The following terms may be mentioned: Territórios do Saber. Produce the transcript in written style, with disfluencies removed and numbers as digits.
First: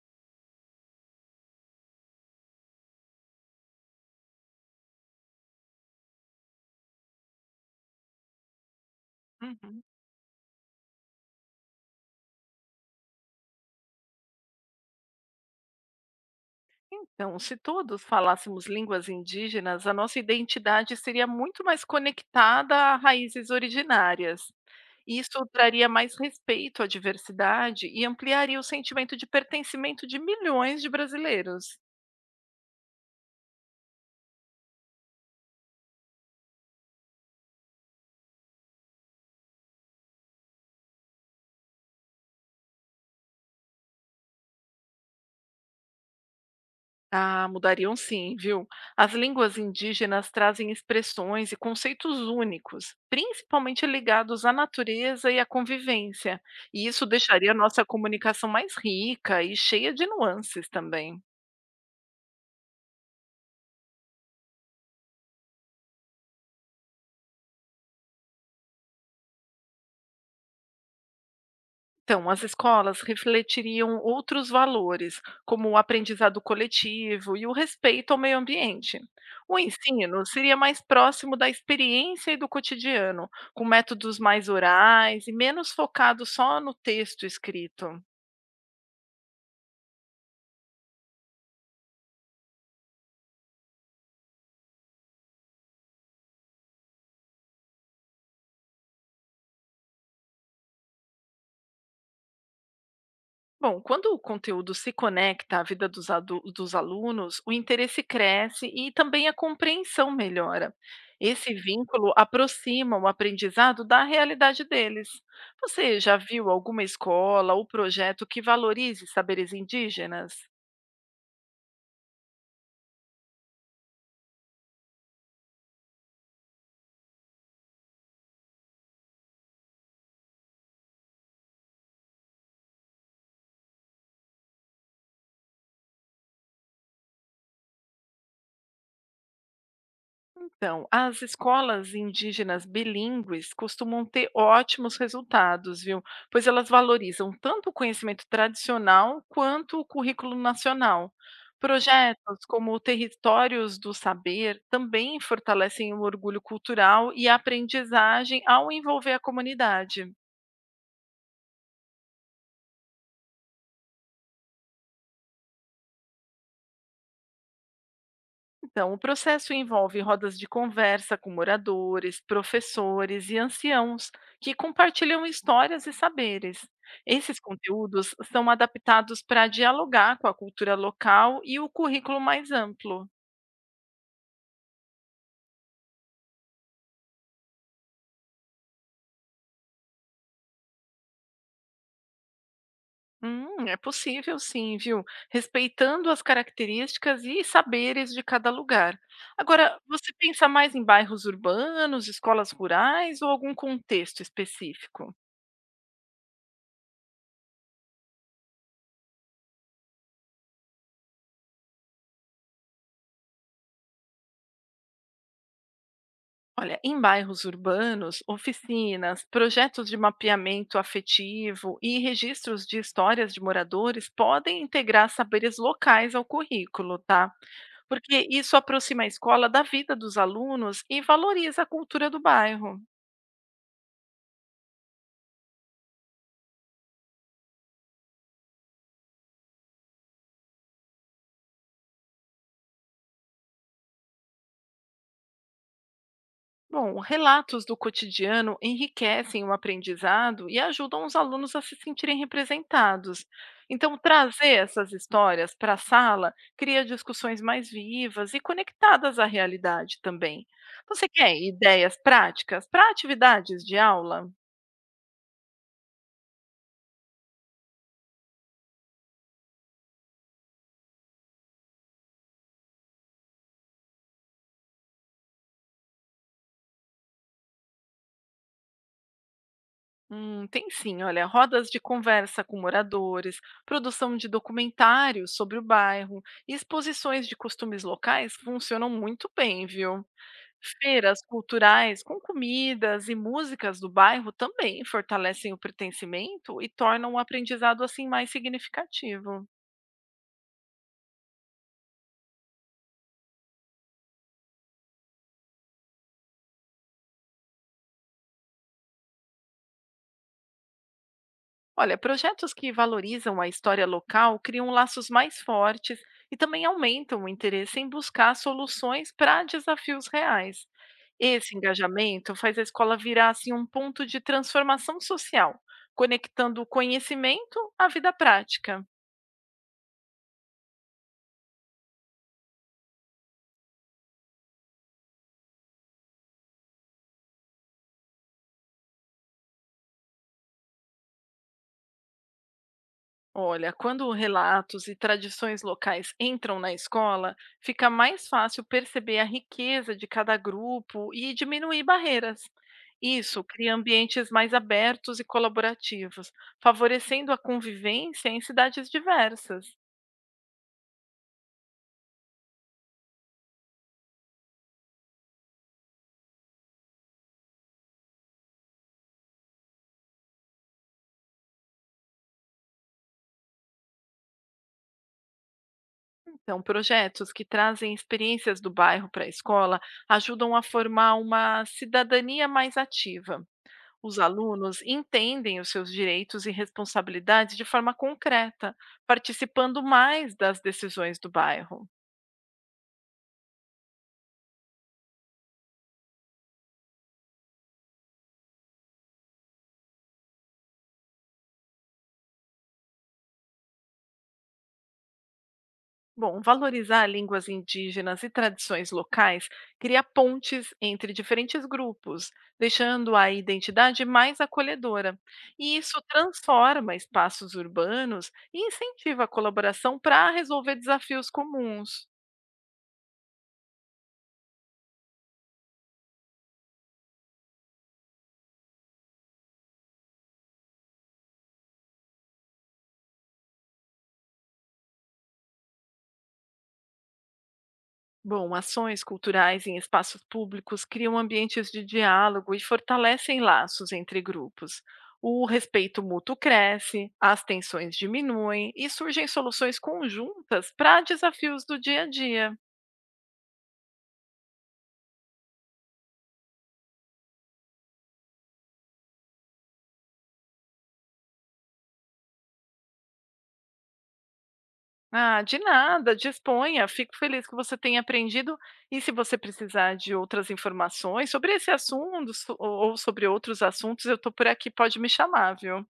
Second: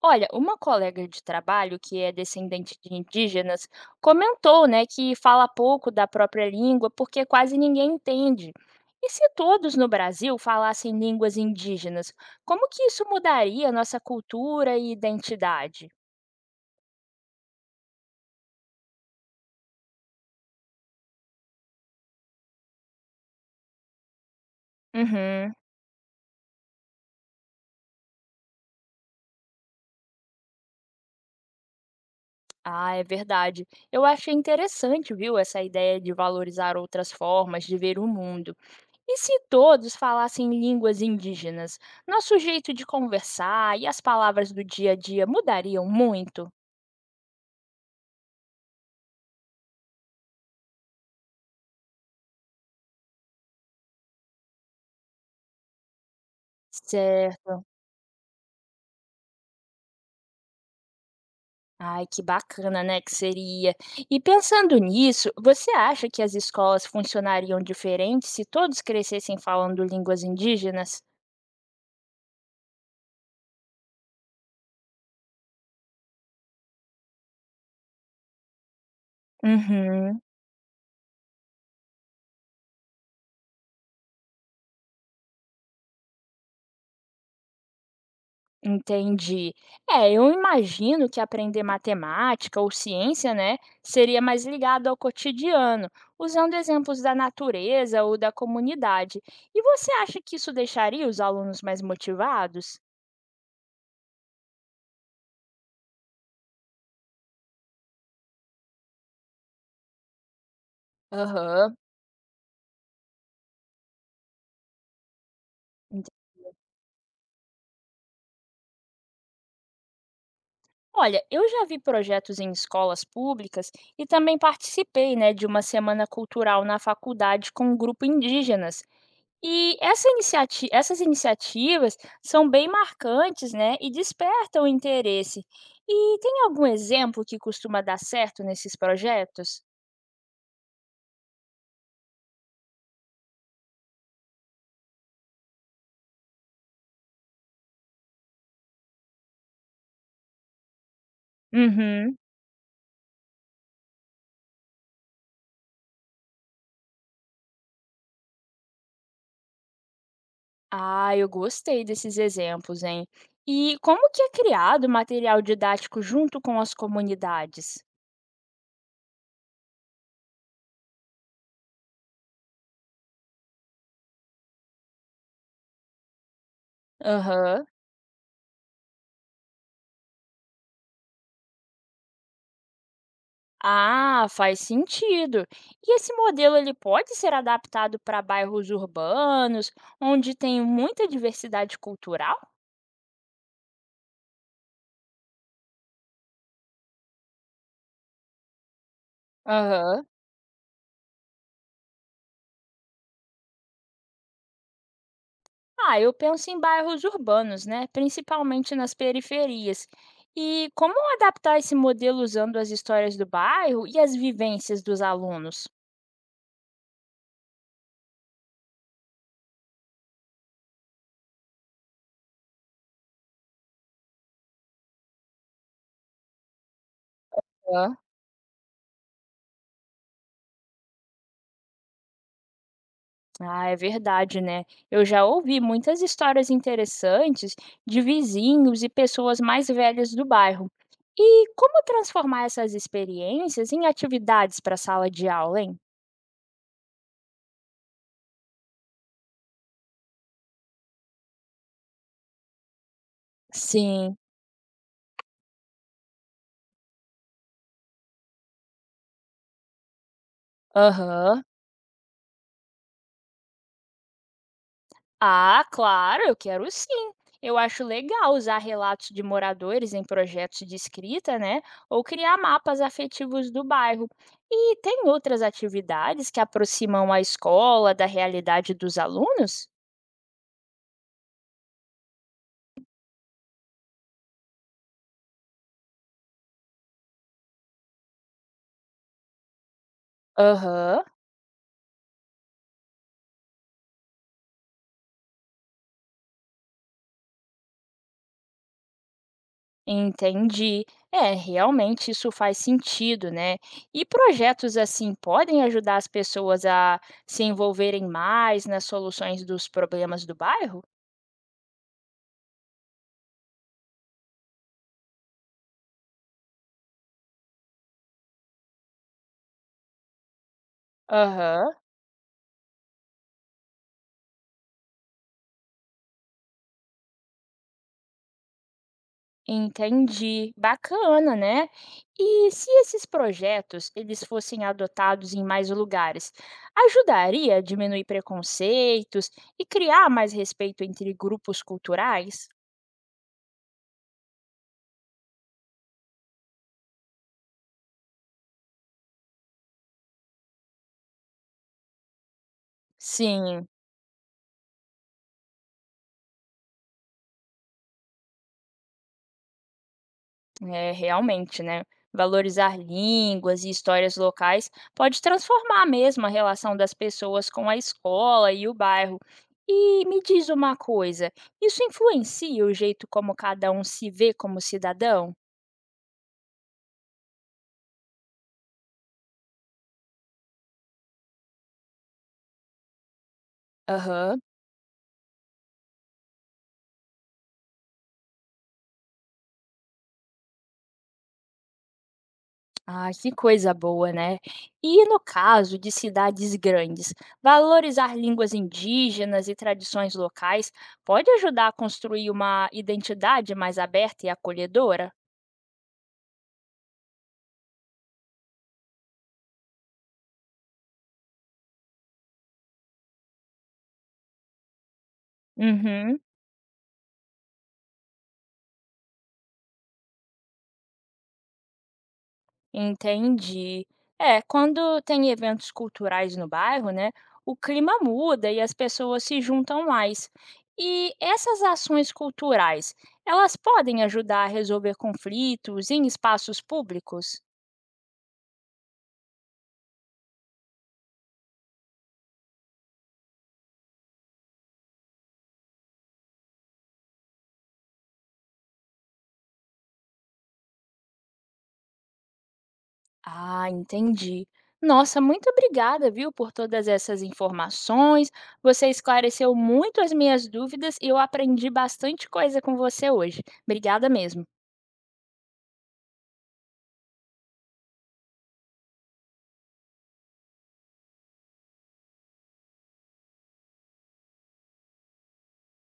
Olha, uma colega de trabalho que é descendente de indígenas comentou, né, que fala pouco da própria língua porque quase ninguém entende. E se todos Uhum. no Brasil falassem línguas indígenas, como que isso mudaria nossa cultura e identidade? Então, se todos falássemos línguas indígenas, a nossa identidade seria muito mais conectada a raízes originárias. Isso Uhum. traria mais respeito à diversidade e ampliaria o sentimento de pertencimento de milhões de brasileiros. Ah, é verdade. Eu achei interessante, viu, essa ideia de valorizar outras formas de ver o mundo. E se todos falassem línguas indígenas, nosso jeito de conversar e as palavras do dia a dia mudariam muito? Ah, mudariam sim, viu? As línguas indígenas trazem expressões e conceitos únicos, principalmente ligados à natureza e à convivência. E isso deixaria a Certo. nossa comunicação mais rica e cheia de nuances também. Ai, que bacana, né, que seria. E pensando nisso, você acha que as escolas funcionariam diferente se todos crescessem falando línguas indígenas? Então, as escolas refletiriam outros valores, como o aprendizado coletivo e o respeito ao meio ambiente. O Uhum. ensino seria mais próximo da experiência e do cotidiano, com métodos mais orais e menos focado só no texto escrito. Entendi. É, eu imagino que aprender matemática ou ciência, né, seria mais ligado ao cotidiano, usando exemplos da natureza ou da comunidade. E você acha que isso deixaria os alunos mais motivados? Bom, quando o conteúdo se conecta à vida dos alunos, o interesse cresce e também a compreensão melhora. Esse Aham. vínculo aproxima o aprendizado da realidade deles. Você Ent- já viu alguma escola ou projeto que valorize saberes indígenas? Olha, eu já vi projetos em escolas públicas e também participei, né, de uma semana cultural na faculdade com um grupo indígenas. E essas iniciativas são bem marcantes, né, e despertam interesse. E tem algum exemplo que costuma dar certo nesses projetos? Então, as escolas indígenas bilíngues costumam ter ótimos resultados, viu? Pois elas valorizam tanto o conhecimento tradicional quanto o currículo nacional. Uhum. Projetos como o Territórios do Saber também fortalecem o orgulho cultural e a aprendizagem ao envolver a comunidade. Ah, eu gostei desses exemplos, hein? E como que é criado material didático junto com as comunidades? Então, o processo envolve rodas de conversa com moradores, professores e anciãos que compartilham histórias e saberes. Esses Aham. conteúdos são adaptados para dialogar com a cultura local e o currículo mais amplo. Ah, faz sentido. E esse modelo ele pode ser adaptado para bairros urbanos, onde tem muita diversidade cultural? É possível sim, viu? Respeitando as características e saberes de cada lugar. Agora, Aham. você pensa mais em bairros urbanos, escolas rurais ou algum contexto específico? Ah, eu penso em bairros urbanos, né? Principalmente nas periferias. E como adaptar esse modelo usando as histórias do bairro e as vivências dos alunos? Olha, em bairros urbanos, oficinas, projetos de mapeamento afetivo e registros de histórias de moradores podem integrar saberes locais ao currículo, tá? Hã? Porque isso aproxima a escola da vida dos alunos e valoriza a cultura do bairro. Ah, é verdade, né? Eu já ouvi muitas histórias interessantes de vizinhos e pessoas mais velhas do bairro. E como transformar essas experiências em atividades para a sala de aula, hein? Bom, relatos do cotidiano enriquecem o aprendizado e ajudam os alunos a se sentirem representados. Então, Sim, trazer essas histórias para a sala cria discussões mais vivas e conectadas à realidade também. Você quer aham. ideias práticas para atividades de aula? Ah, claro, eu quero sim. Eu acho legal usar relatos de moradores em projetos de escrita, né? Ou criar mapas afetivos do bairro. E tem outras atividades que aproximam a escola da realidade dos alunos? Tem sim, olha, rodas de conversa com moradores, produção de documentários sobre o bairro e exposições de costumes locais funcionam muito bem, viu? Aham, Feiras culturais com comidas e músicas do bairro também fortalecem o pertencimento e tornam o aprendizado assim mais significativo. entendi. É, realmente isso faz sentido, né? E projetos assim podem ajudar as pessoas a se envolverem mais nas soluções dos problemas do bairro? Olha, projetos que valorizam a história local criam laços mais fortes e também aumentam o interesse em buscar soluções para desafios reais. Esse Aham. engajamento faz a escola virar assim um ponto de transformação social, conectando o conhecimento à vida prática. Entendi. Bacana, né? E se esses projetos eles fossem adotados em mais lugares, ajudaria a diminuir preconceitos e criar mais respeito entre grupos culturais? Olha, quando relatos e tradições locais entram na escola, fica mais fácil perceber a riqueza de cada grupo e diminuir barreiras. Isso Sim, cria ambientes mais abertos e colaborativos, favorecendo a convivência em cidades diversas. é, realmente, né? Valorizar línguas e histórias locais pode transformar mesmo a relação das pessoas com a escola e o bairro. E me diz uma coisa, isso influencia o jeito como cada um se vê como cidadão? Então, projetos que trazem experiências do bairro para a escola ajudam a formar uma cidadania mais ativa. Os Aham. alunos entendem os seus direitos e responsabilidades de forma concreta, participando mais das decisões do bairro. Ah, que coisa boa, né? E no caso de cidades grandes, valorizar línguas indígenas e tradições locais pode ajudar a construir uma identidade mais aberta e acolhedora? Bom, valorizar línguas indígenas e tradições locais cria pontes entre diferentes grupos, deixando a identidade mais acolhedora. E isso Uhum, transforma espaços urbanos e incentiva a colaboração para resolver desafios comuns. entendi. É, quando tem eventos culturais no bairro, né, o clima muda e as pessoas se juntam mais. E essas ações culturais, elas podem ajudar a resolver conflitos em espaços públicos? Bom, ações culturais em espaços públicos criam ambientes de diálogo e fortalecem laços entre grupos. O respeito mútuo cresce, as tensões diminuem e surgem soluções conjuntas para desafios do dia a dia. Ah, entendi. Nossa, muito obrigada, viu, por todas essas informações. Você esclareceu muito as minhas dúvidas e eu aprendi bastante coisa com você hoje. Obrigada mesmo. Ah, de nada, disponha. Fico feliz que você tenha aprendido. E se você precisar de outras informações sobre esse assunto ou sobre outros assuntos, eu estou por aqui, pode me chamar, viu?